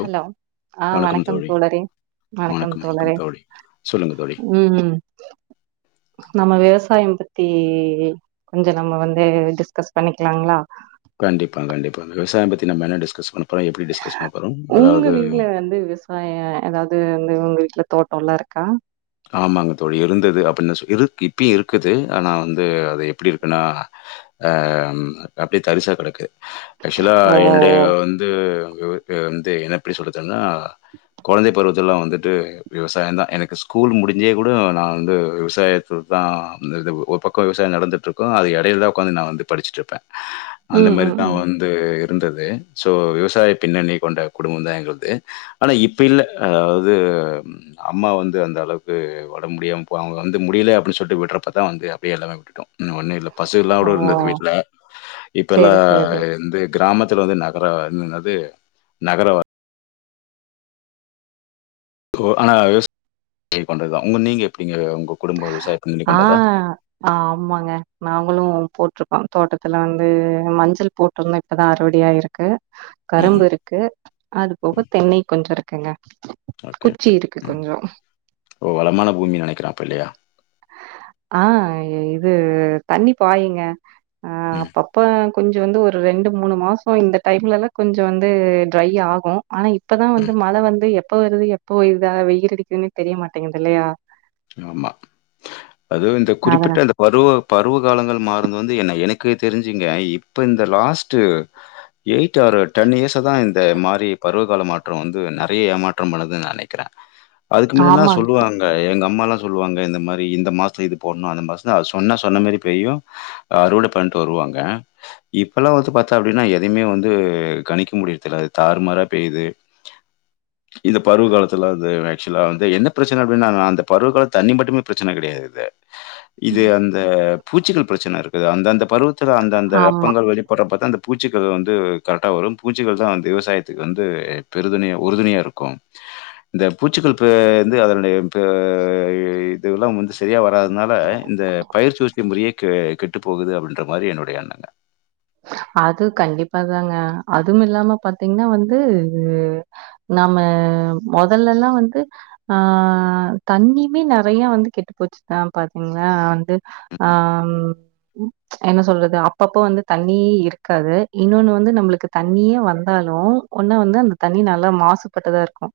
Hello ஆ வணக்கம் தோழரே வணக்கம் தோழரே தோழி சொல்லுங்க தோழி ம் நம்ம விவசாயம் பத்தி கொஞ்சம் நம்ம வந்து டிஸ்கஸ் பண்ணிக்களாங்களா கண்டிப்பா கண்டிப்பா விவசாயம் பத்தி நம்ம என்ன டிஸ்கஸ் பண்ணும் உங்க வீட்டுல வந்து விவசாயம் அதாவது வந்து உங்க வீட்ல தோட்டம்லாம் இருக்கா ஆமாங்க தோழி இருந்தது அப்படின்னு சொ இருக்கு இப்பயும் இருக்குது ஆனா வந்து அது எப்படி இருக்குன்னா அ அப்படியே தரிசா கெடக்கு ஆக்சுவலா ஓ என்னுடைய வந்து வந்து என்ன எப்படி சொல்றதுன்னா குழந்தை பருவத்துலாம் வந்துட்டு விவசாயம் தான் எனக்கு ஸ்கூல் முடிஞ்சே கூட நான் வந்து விவசாயத்து தான் இ ஒரு பக்கம் விவசாயம் நடந்துட்டுருக்கும் அது இடையில தான் உட்காந்து நான் வந்து படிச்சட்டுருப்பேன் அந்த ம் ம் மாரிதான் ம் வந்து இருந்தது சோ விவசாய பின்னணி கொண்ட குடும்பம் தான் எங்களது ஆனா இப்ப இல்ல அதாவது அம்மா வந்து அந்த அளவுக்கு உடம்பு முடியாமல் போனவுங்க வந்து முடியல அப்படின்னு சொல்லி விடறப்ப தான் வந்து அப்படியே எல்லாமே விட்டுடோம் ஒன்னும் இல்லை பசு இல்லாம் ஓ கூட இருந்தது வீட்டுல இப்ப சேரி எல்லாம் சேரி வந்து கிராமத் து நகர என்னது நகர ஆனா விவசாய கொண்டது தான் உங்க நீங்க எப்படிங்க உங்க குடும்ப விவசாயம் பண்ணி ஆ கொண்டதா ஆ ஆமாங்க நாங்களும் போட்டிருக் கோம் தோட்டத்துல வந்து மஞ்சள் போட்டுருந்தோம் இப்பதான் அறுவடை ஆயிருக்கு ம் ம் கரும்பு இருக்கு அது ம். போக தென்னை கொஞ்சம் இருக் குங்க ஓகே ஓகே ஓ வளமான பூமின்னு நெனைக்கிறேன் அப்போலே ஆ இது தண்ணி பாயுங்க ஆ ம் அப்பப்ப கொஞ்சம் வந்து ஒரு ரெண்டு மூணு மாதம் இந்த டைம்லலாம் கொஞ்சம் வந்து ட்ரை ஆகும் ஆனா இப்பதான் வந்து ம் மழ வந்து எப்போ வருது எப்போ இதா வெய்யில் அடிக்குதுன்னே தெரிய மாட்டேங்குது இல்லையா ஆமா அதுவும் இந்த அதன குறிப்பிட்ட அந்த பருவ பருவ காலங்கள் மாருந்து வந்து என்ன எனக்கு தெரிஞ்சுங்க இப்ப இந்த last eight or ten years தான் இந்த மாரி பருவ கால மாற்றம் வந்து நறைய ஏமாற்றம் பண்ணதுன்னு நான் நெனைக்கிறேன் அதுக்கு முன்னல்லாம் ஆமாங்க. சொல்லுவாங்க ஏங்க ம்மாலா சொல்வாங்க இந்த மாரி மாசோ இது போனு அந்த மாசந்தா அது சொன்னா சொன்ன மாரி பெய்யு அறுவட பண்ட்டு வருவாங்க இப்பெல்லா வந்து பாத்த அப்பிடின்னா எதிமே வந்து கணிக்க முடிதில தறுமார பெய்து இந்த பருவ காலத்த அது அக்க்ஷ்லா வந்து என்ன பிரச்சன அப்பிடினானா அந்த பருவக்கல தண்ணி மட்டுமே பிரச்சன கிடையாது இது அந்த பூச்சிகள் பிரச்சன இருக்குது அந்த அந்த பருவத் த்தல அந்த அந்த ஆமா. வெப்பங்கள் வெளிப்படற பாத்த அந்த பூச்சக்க வந்து கரெட்டா வரும் பூச்சிகள் தா விவசாயத்துக்கு வந்து பெரு துணையா உறுதுணையா இருக்கு இந்த பூச்சிகள் பெ இந்து அதனுடைய பெ ஆ இ இததெல்லா வந்து சரியா வராதனால இந்த பயிர்சுஸ்த்தி முறையே கெ கெட்டு போகுது அப்பிடின்ற மாரி என்னுடைய அது கண்டிப்பாதாங்க அதும் இல்லாம பாத்தீங்கன்னா வந்து நாம முதல்லல்லா வந்து ஆ தண்ணியுமே நெறைய வந்து கெட்டு போச்சிதா பாத்தீங்கன்னா வந்து ஆம் என்ன சொல்றது அப்பப்போ வந்து தண்ணியே இருக்காது இன்னொன்னு வந்து நம்மளுக்கு தண்ணியே வந்தாலு ஒன்னா வந்து அந்த தண்ணி நல்லா மாசுபட்டதா இருக்கு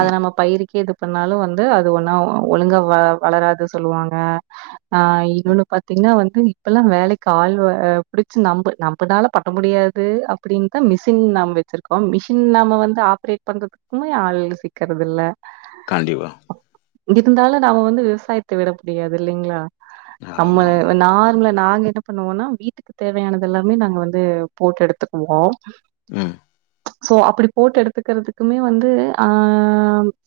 அத நம்ம பயிருக்கே எது இப்பனாலு வந்து அது ஒன்னா ஒழுங்கா வ வளராது சொல்லுவாங்க ஆ இன்னொன்னு பாத்தீங்கின்னா வந்து இப்பெல்லா வேலைக்கு ஆள் வ புடிச்சி நம்ப நம்பமனால பண்ண முடியாது அப்பிடின் தா மிஷின் நம் வச்சிருக்கோ மிஷின் நாம வந்து ஆப்ரேட் பண்ணுறதுக்குமே ஆள் சிக்கறதில்ல காண்டிப்பா இங்க இருந்தாலு நாம வந்து விவசாயத்த விட முடியாது இல்லிங்களா நம்மள ஆமாமா. வந் நார்மலா நாங்க ட்ட பண்ணுவோன்னா வீட்டுக் தேவையானதுல்லாமே நாங்க வந்து போட்டு எடுத்துக்குவோ ம் சோ அப்புடி போட்டு எடுத்துக்கறதுக்குமே வந்து ஆ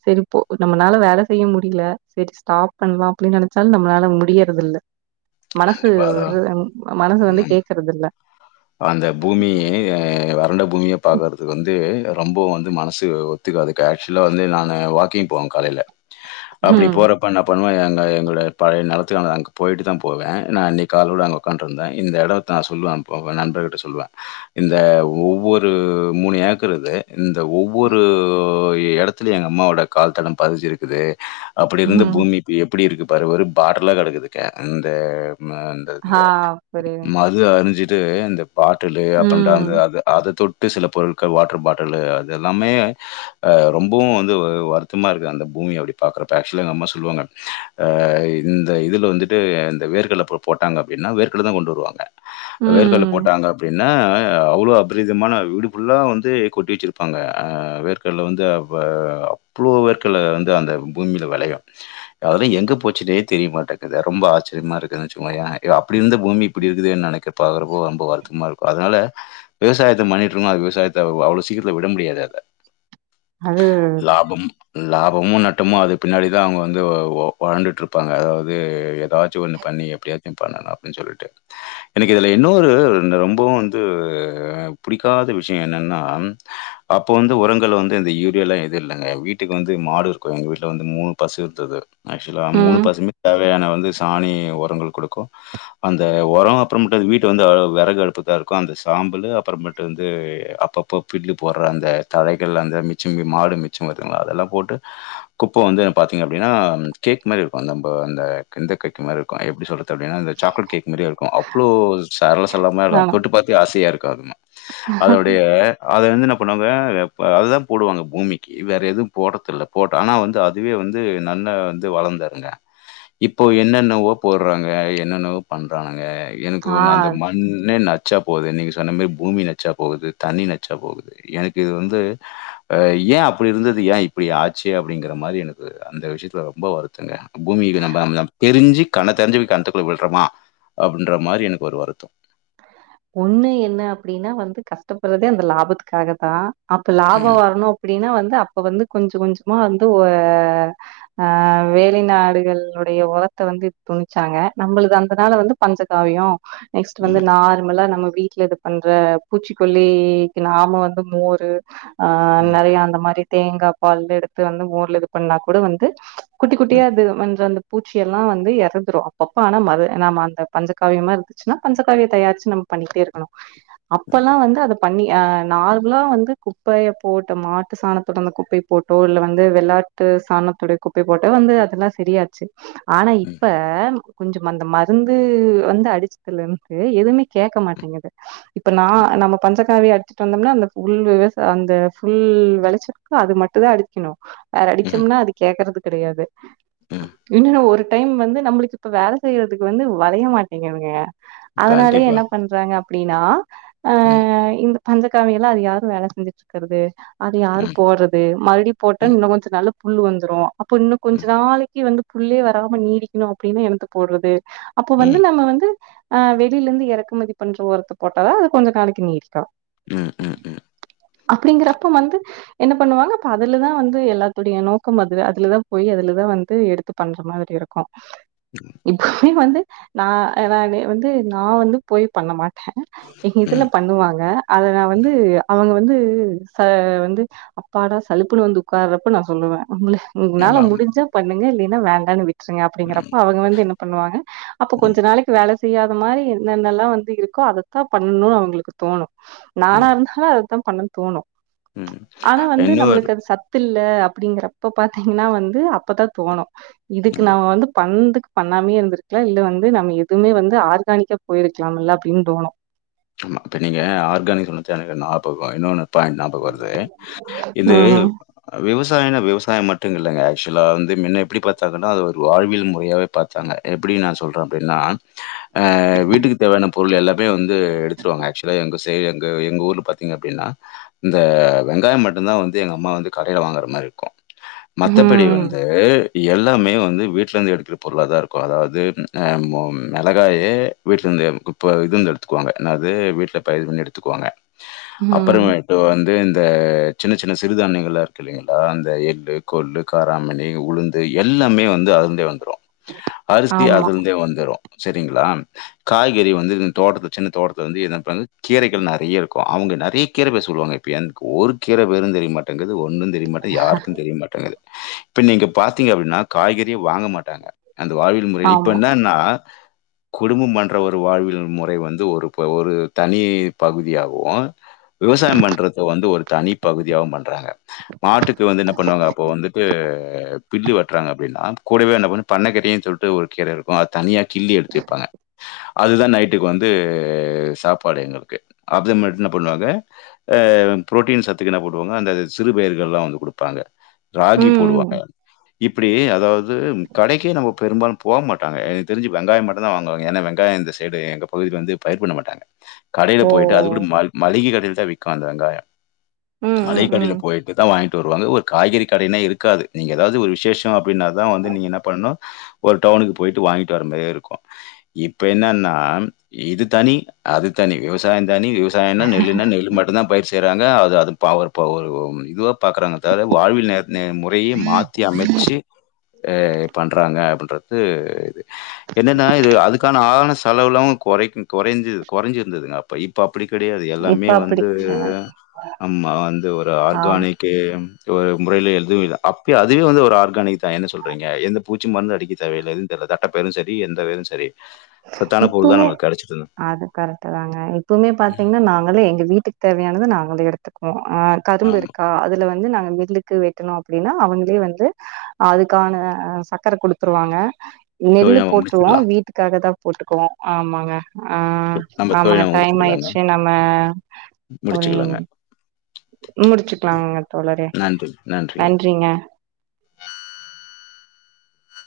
சேரி போ நம்மனால வேல செய்ய முடியல சேரி ஸ்டாப் பண்ணலா அப்பிடின்னு நெனச்சாலு நம்மளால முடியறது இல்ல மனசு கண்டிப்பா. அதான் விடற மனசு வந்து ம். ருதுல்ல அந்த பூமியே வறண்ட பூமியா பாக்குறதுக்கு வந்து ரொம்போ வந்து மனசு ஒத்துக்காது கக்சுவலா வந்து நானு வாக்கிங் போவே காலையில அப்பிடி ம், போறப்ப என்ன பண்ணுவ எங்க எங்கோளட பழைய நிலத் த்து அங்க போயிட்டு தா போவே நா இன்னக்கி காலோல அங்கு உட்கான்ட்டுருந்த இந்த இடத்தா சொல்லுவே போவ நண்பர்கிட்ட சொல்லுவே இந்த ஒவ்வொரு மூணு ஏக்குறது இந்த ஒவ்வொரு இடத்துலயு எங்க அம்மாவோட கால்தட பதிஞ்சிருக்குது அப்பிடி இருந்து ம். பூமி இப்ப எப் இப்பிடி இருக்குது பாரு ஒரு பாட்டலா கடக்குது க இந்த ம்ம இந்த இந்த ஆ புரியுது. மது அரிஞ்சி ட்டு இந்தப் பாட்டலு அப்புற இந்த அந்த ம், அது அத தொட் இப்பே சில பொருட்கள் வாட்டர் பாட்டலு அது எல்லாமே ஆ ரொம்பவு வந்து வருத்தமா இருக்கு அந்த பூமி அப்பிடி பாக்கறப்ப ஆக்சுவல எங்க அம்மா சொல்லுவாங்க ஆ இந்த இதுல வந்துட்டு இந்த வேர்கலப்ப அப்ப போட்டாங்க அப்பிடின்னா வேர்கல்ல தா கொண்டு வருவாங்க வேர்கல்ல ம். போட்டாங்க அப்டின் இன்னா அவ்ளோ அபரீதமான வீடுபுல்லா வந்து கொட்டி வச்சிருப்பாங்க ஆ வேர்கடல வந்து அப்ப அவ்ளோ வேற்கல்ல வந்து அந்த பூமியில வெளையு அதல்லா எங்க போச்சின்னே தெரிய மாட்டேங்கது ரொம்ப ஆச்சரியமா இருக்குது வச்சிகோங்க ஏன் ஏ அப்பிடி இருந்த பூமி இப்பிடி இருக்குதே நெனைக்க பாக்கறப்போ ரொம்ப வருத்தமாக இருக்கும் அதனால விவசாயத்த பண்ணிட்டு இருனா விவசாயத்த அவ்ளோ சீக்கிரத்துல விட முடியாது அத அது லாபம் லாபமு நட்டமு அது பின்னாடி தா அவுங்க வந்து ஒ வளண்டுட்டு இருப்பாங்க அதாவது எதாச்சி ஒண்ணு பண்ணி எப்டியா சென் பண்ணணு அப்டின் சொல்ட்டு எனக்கு இதுல இன்னொரு இந்த ரொம்பவு வந்து புடிக்காத விஷியம் என்னன்னா அப்போ வந்து உரங்கள் வந்து இந்த யூரியலா எதுவு இல்லங்க வீட்டுக்கு வந்து மாடு இருக்கும் எங்கள் வீட்ல வந்து மூணு பசு இருந்தது ஆக்சுவலா மூணு ம். பசுமே தேவையான வந்து சாணி ஒரங்கள் குடுக்கும் அந்த ஒரம் அப்புறமுட்டு அந்த வீட்ட வந்து வெறகு அடுப்புதா இருக்கும் அந்த சாம்பலு அப்புறமேட்டு வந்து அப்பப்போ பில்லு போடற அந்த தழைகள் அந்த மிச்சம் மாடு மிச்சம் வருதுங்களா அதெல்லாம் போட்டு குப்ப வந்து என் பாத்திங்க அப்டின்னா கேக் மாரி இருக்கும் நம்ப அந்த இந்த கேக் மாரி இருக்கும் எப்டி சொல்றது அப்டின்னா அந்த சாக்லேட் கேக் மாரியே இருக்கும் புளோ சேல செல்லாம இருக்கும் ஆமா. தொட்டு பாத்தே ஆசையா இருக் க்கதுமா அதனுடைய அத வந்து என்ன பண்ணுவாங்க இப்ப அதுதான் போடுவாங்க பூமிக்கு வேற எதுவும் போடறது இல்ல போட்ட ஆனா வந்து அதுவே வந்து நல்லா வந்து வளந்துருங்க இப்போ என்னென்னவோ போடறாங்க என்னென்னவோ பண்றானுங்க எனக்கு ஆ ஒன்னு அந்த மண்ணே நச் சா போவுது நீங்க சொன்ன மாரி பூமி நச்சா போகுது தண்ணி நச்சா போகுது எனக்கு இது வந்து ஆ ஏன் அப்டி இருந்தது ஏன் இப்டி ஆச்சு அப்படிங்கற மாரி எனக்கு அந்த விஷியத்துல ரொம்ப வருத்தங்க பூமிக்கு நம்ப அம் தெரிஞ்சி கண்ண தெரஞ்சி போயி கெணத்துக்குள்ள விழறமா அப் டின்ற மாரி எனக்கு ஒரு வருத்தம் ஒண்ணு என்ன அப்டின்னா வந்து கஷ்டப்படறதே அந்த லாபத்துக்காக தான் அப்ப லாபம் ம், வரணும் அப்டின்னா வந்து த அப்ப வந்து கொஞ்சம் கொஞ்சமா வந்து ஒ ஆ ஆ வெளிநாடுகளுடைய ஒரத்த வந்து துணிச்சாங்க நம்பளது அந்தனால வந்து பஞ்சகாவியம் து வந்து ம், நார்மலா நம்ம வீட்ல இது பண்ற பூச்சிக்கொல்லிக்கு நாம வந்து மோரு ஆ ம், நெறையா அந்த மாரி தேங்கா பால்ல எடுத்து வந்து மோர்ல இது பண்ணா கூட வந்து குட்டி குட்டியா ம், அது மன்ற அந்த பூச்சியெல்லா வந்து எறந்துரு அப்பப்போ ஆனா மறு நம்ம அந்த பஞ்சக்காவியமா இருந்துச்சுன்னா பஞ்சக்காவியை தயாரிச்சு நம்ம பண்ணிட்டே இருக்கணு ம், அப்பல்லா வந்து அத பண்ணிஆ நார்மலா வந்து குப்பைய போட்ட மாட்டு சாணத்தோட அந்த குப்பை போட்டோ இல்ல வந்து வெள்ளாட்டு சாணத்துடை குப்பையோ போட்டோ வந்து அதெல்லாம் சரியாச்சி ஆனா ம், இப்ப கொஞ்சம் அந்த மருந்து வந்து அடிச் ல இருந்து எதுவுமே கேக்க மாட்டேங்குது இப்ப நா நம்ம பஞ்ச சாவிய அடிச்சிட்டு வந்தோம்னா அந்த ஃபுல் விவச அந்த ஃபுல் வெளச்சறக்கு அது மட்டு தா அடிக்கணு வேற ம், அடிச்சோம்னா அது கேக்குறதுக்கு தெரியாது ம், ம். இன்னு ஒரு டைம் வந்து நம்மளுக்கு இப்ப வேல செய்யறதுக்கு வந்து வளைய மாட்டேங்துங்க அதனாலயே கண்டிப்பா. என்ன பண்றாங்க அப்டின்னா அ ம், இந்த பஞ்சக்காமிய எல்லா அது யாரு வேலை செஞ்சுட்டு இருக்கிறது அது யாரு ம், போடுறது மறுபடி ம், போட்டு ம், இன்னு கொஞ்சோ நாள்ல புல்லு வந்துரு அப்ப இன்னு கொஞ்ச ம், நாளைக்கு வந்து புல்லே வராம நீடிக்கணு அப்டின்னு என்னத்த போடுறது அப்ப வந்து ம், நம்ம வந்து ஆ வெளிலருந்து எறக்குமதி பண்ற ஓரத்த போட்டாதா அது கொஞ்ச நாளைக்கு நீடீக்கு ம் ம் ம் அப்டிங்கிறப்ப வந்து என்ன பண்ணுவாங்க அப்ப அதுலதா வந்து எல்லாத்துடைய நோக்கோ அது அதுலதா போய் அதுலதா வந்து எடுத்து பண்ற மாதிரி இருக்கு இப்பவுமே வந்து நா எனானே வந்து நா வந்து போய் பண்ண மாட் எங்க இதுல ம். பண்ணுவாங்க அத நா வந்து அவுங்க வந் வந்து சார் வந்து அப்பாடா சலிப்புன்னு வந்து உட்காறப்ப நா சொல்லுவே உங் உங்ளால ஆமாமா. முடிஞ்சா பண்ணுங்க இல்லி ல்ல வேண்டானு விட் ட்ருங்க ம், அப்டிங்கறப்போ அவுங்க வந்து என்ன பண்ணுவாங்க அப்ப ம், கொஞ்ச நாளைக்கு வேல செ செய்யாத மாதிரி என்னென்னெலா வந்து இருக்கோ அதத்தா பண்ணணும்னு அவுங்களுக்கு தோணு நானா ம், இருந்தாலு அதுதா பண்ண தோணும் ம். ஆனா வந்து இன்னொரு நம்மளுக்கு அது சத் இல்ல இல்ல அப்டிங்கிறப்ப பார்த்தீங்கன்னா வந்து அப்போ தான் தோணும் இதுக்கு ம். நாம வந்து பண்ணுற பண்ணாமே இருந்திருக்கலாம்இல்ல வந்து நம்ம எதுவுமே வந்து அது ஆர்கானிக்கா போயிருக்கலாம்ல்ல அப்டின்னு தோணு ஆ இப்ப நீங்க ஆர்கானிக் சொன்னத [unintelligible] நா அப்ப இன்னொனு பாயிண்ட் நியாபகம் வருது இது ம். விவசாயிங்கள் விவசாயம் மட்டும் இல்லைங்க ஆக்சுவலா வந்து முன்ன எப்படி பார்த்தாங்கன்னா அது ஒரு வாழ்வியல் முறையாவே பார்த்தாங்க எப்படி நான் சொல்றேன் அப்படின்னா வீட்டுக்கு தேவையான பொருள் எல்லாமே வந்து எடுத்துருவாங்க ஆக்சுவலா எ எ எங்க ஊர்ல பார்த்தீங்க அப்படின்னா இந்த வெங்காயம் மட்டும்தான் வந்து எங்க அம்மா வந்து கடையில் வாங்குற மாதிரி இருக்கும் மத்தபடி ம். வந்து எல்லாமே வந்து வீட்லருந்து எடுக்குற பொருளா தான் இருக்கும் அதாவது மிளகாயே வீட்டிலேருந்து இப்போ இதுருந்து எடுத்துக்குவாங்க அதாவது வீட்டில் பயிர் பண்ணி எடுத்துக்குவாங்க ம். அப்புறமேட்டு வந் து இந்த சின்ன சின்ன சிறுதானியங்களாம் இருக்கு இல்லைங்களா இந்த எள்ளு கொள்ளு காராமணி உளுந்து எல்லாமே வந்து அதுலயே வந்துடும் அரிசி ஆமா, அதுலந்தே வந்துரும் சரிங்களா காய்கறி வந்து இந்த தோட்டத்து சின்ன தோட்டத்துல கீரைகள் நறைய இருக்கும் அவுங்க நறைய கீரை பேரு சொல்வாங்க எனக்கு ஒரு கீரை பேரு தெரிய மாட்டேங்குது ஒரு ஒன்னும் தெரியமாட்டேங்குது யாருக்கும் தெரியமாட்டேங்குது இப்ப நீங்க பாத்தீங்க அப்டின்னா காய்கறி யே வாங்க மாட்டாங்க அந்த வாழ்வியல் முறை இப்ப ஆமா. என்னென்னா குடும்பம் பண்ற ஒரு வாழ்வியல் முறை வந்து இது ஒரு ஒரு தனி பகுதியாவும் விவசாயம் பண்றத வந்து ஒரு தனி பகுதியாவும் பண்றாங்க மாட்டுக்கு வந்து என்ன பண்ணுவாங்க அப்போ வந்துட்டு பில்லு வெட்டுறாங்க அப்படின்னா கூடவே என்ன பண் பண்ணைக்கட்டி சொல்ட்டு ஒரு கீரை இருக்கும் அதை தனியா கில்லி எடுத்துப்பாங்க அதுதான் நைட்டுக்கு வந் து சாப்பாடு எங்களுக்கு அது மாதிரி என்ன பண்ணுவாங்க அ புரோட்டீன் சத்துக்கு என்ன போடுவாங்க அந்த சிறுபயிர்கள் எல்லாம் வந்து கொடுப்பாங்க ம், ராகி போடுவாங்க ம். இப்படி அதாவது இது கடைக்கே நம்ம பெரும்பாலும் போ மாட்டாங்க எனக்கு தெரிஞ்சு வெங்காயம் மட்டும் தான் வாங்குவங்க ஏன்னா வெங்காயம் இந்த சைடு எங்க பகுதில வந்து பயிர் பண்ண மாட்டாங்க கடையில ஓ! போயிட்டு அது கூட மளிகை கடையில் தான் விக்கும் அந்த வெங்காயம் ம், ம், மளிகைக்கடியில ம். போயட்டு தான் வாங்கிட் டு வருவாங்க ஒரு காய்கறி கடைனே இருக்காது நீங்க ஏதாவது ஒரு விசேஷம் அப்படின்னா தான் வந்து நீங்க என்ன பண்ணணும் ஒரு டவுனுக்கு போயிட்டு வாங்கிட்டு வர மாதிரி இருக்கும் இப்ப என்னன்னா இது தனி அது தனி விவசாயம் தனி விவசாயன்னா நெல்லுன்னா நெல்லு மட்டும்தா பயிர் செய்யனு ங்க அது அது பவரு பவர் வ இதுவா பாக்றாங்க தவர வாழ்வியல் நேரத்த நே முறையே மாத்தி அமைச்சு அ பண்றாங்க அப்ப அடுத்து இது என்னன்னா இது அதுக்கான ஆவண செலவுலு கொறை கொறைஞ்ச கொறைஞ்சிருந்ததுங்க அப்ப இப்பப் அப்டி கெடையாது இப்ப எல்லாமே அப்படி வந்து கிடையாது. நம்ம வந்து ஒரு ஆமா. ஆர்கானிக்கு இங்க ஒரு முறையில எழுதுதவு இல்ல அப்பே அதுவே வந்து ஒரு ஆர்கானிக்தா என்ன சொல்றீங்க எது பூச்சி மருந்து அடிக்க தேவையில்ல எது தெர்ல தட்டப்ப பேரு சரி எந்த இது சரி சத்தான போருதா இப்பவுமே நமக் அது கரெக்ட் தாங்க இப்பவுமே பாத்தீங்கன்னா நாங்களு எங்க வீட்டுக்கு தேவையானது இது நாங்களு எடுத்துக்குவோ ஆ கரும்பு ஆமா இருக்கா அதுல வந்து நாங்க வில்லுக்கு வெட்டணு அப்டின்னா அவங்களே வந்து அதுக்கான சர்கக்கர குடுத்துருவாங்க நெல்லு தோழி நம்ம போட்டுருவோ முடிச்சுக்கலாம் வீட்டுக்கு அததா போட்டுக்குவோ ஆமாங்க ஆ நம்ம தோழி ஆமாங்க நம்ம டைம் முடிச்சுக்கலாங்க ஆயிடுச்சு நம்ம போய் முடிச்சுக்கலாங்க முடிச்சுக்கலாங்கங்க தோழரே நன்றி நன்றி நன்றிங்க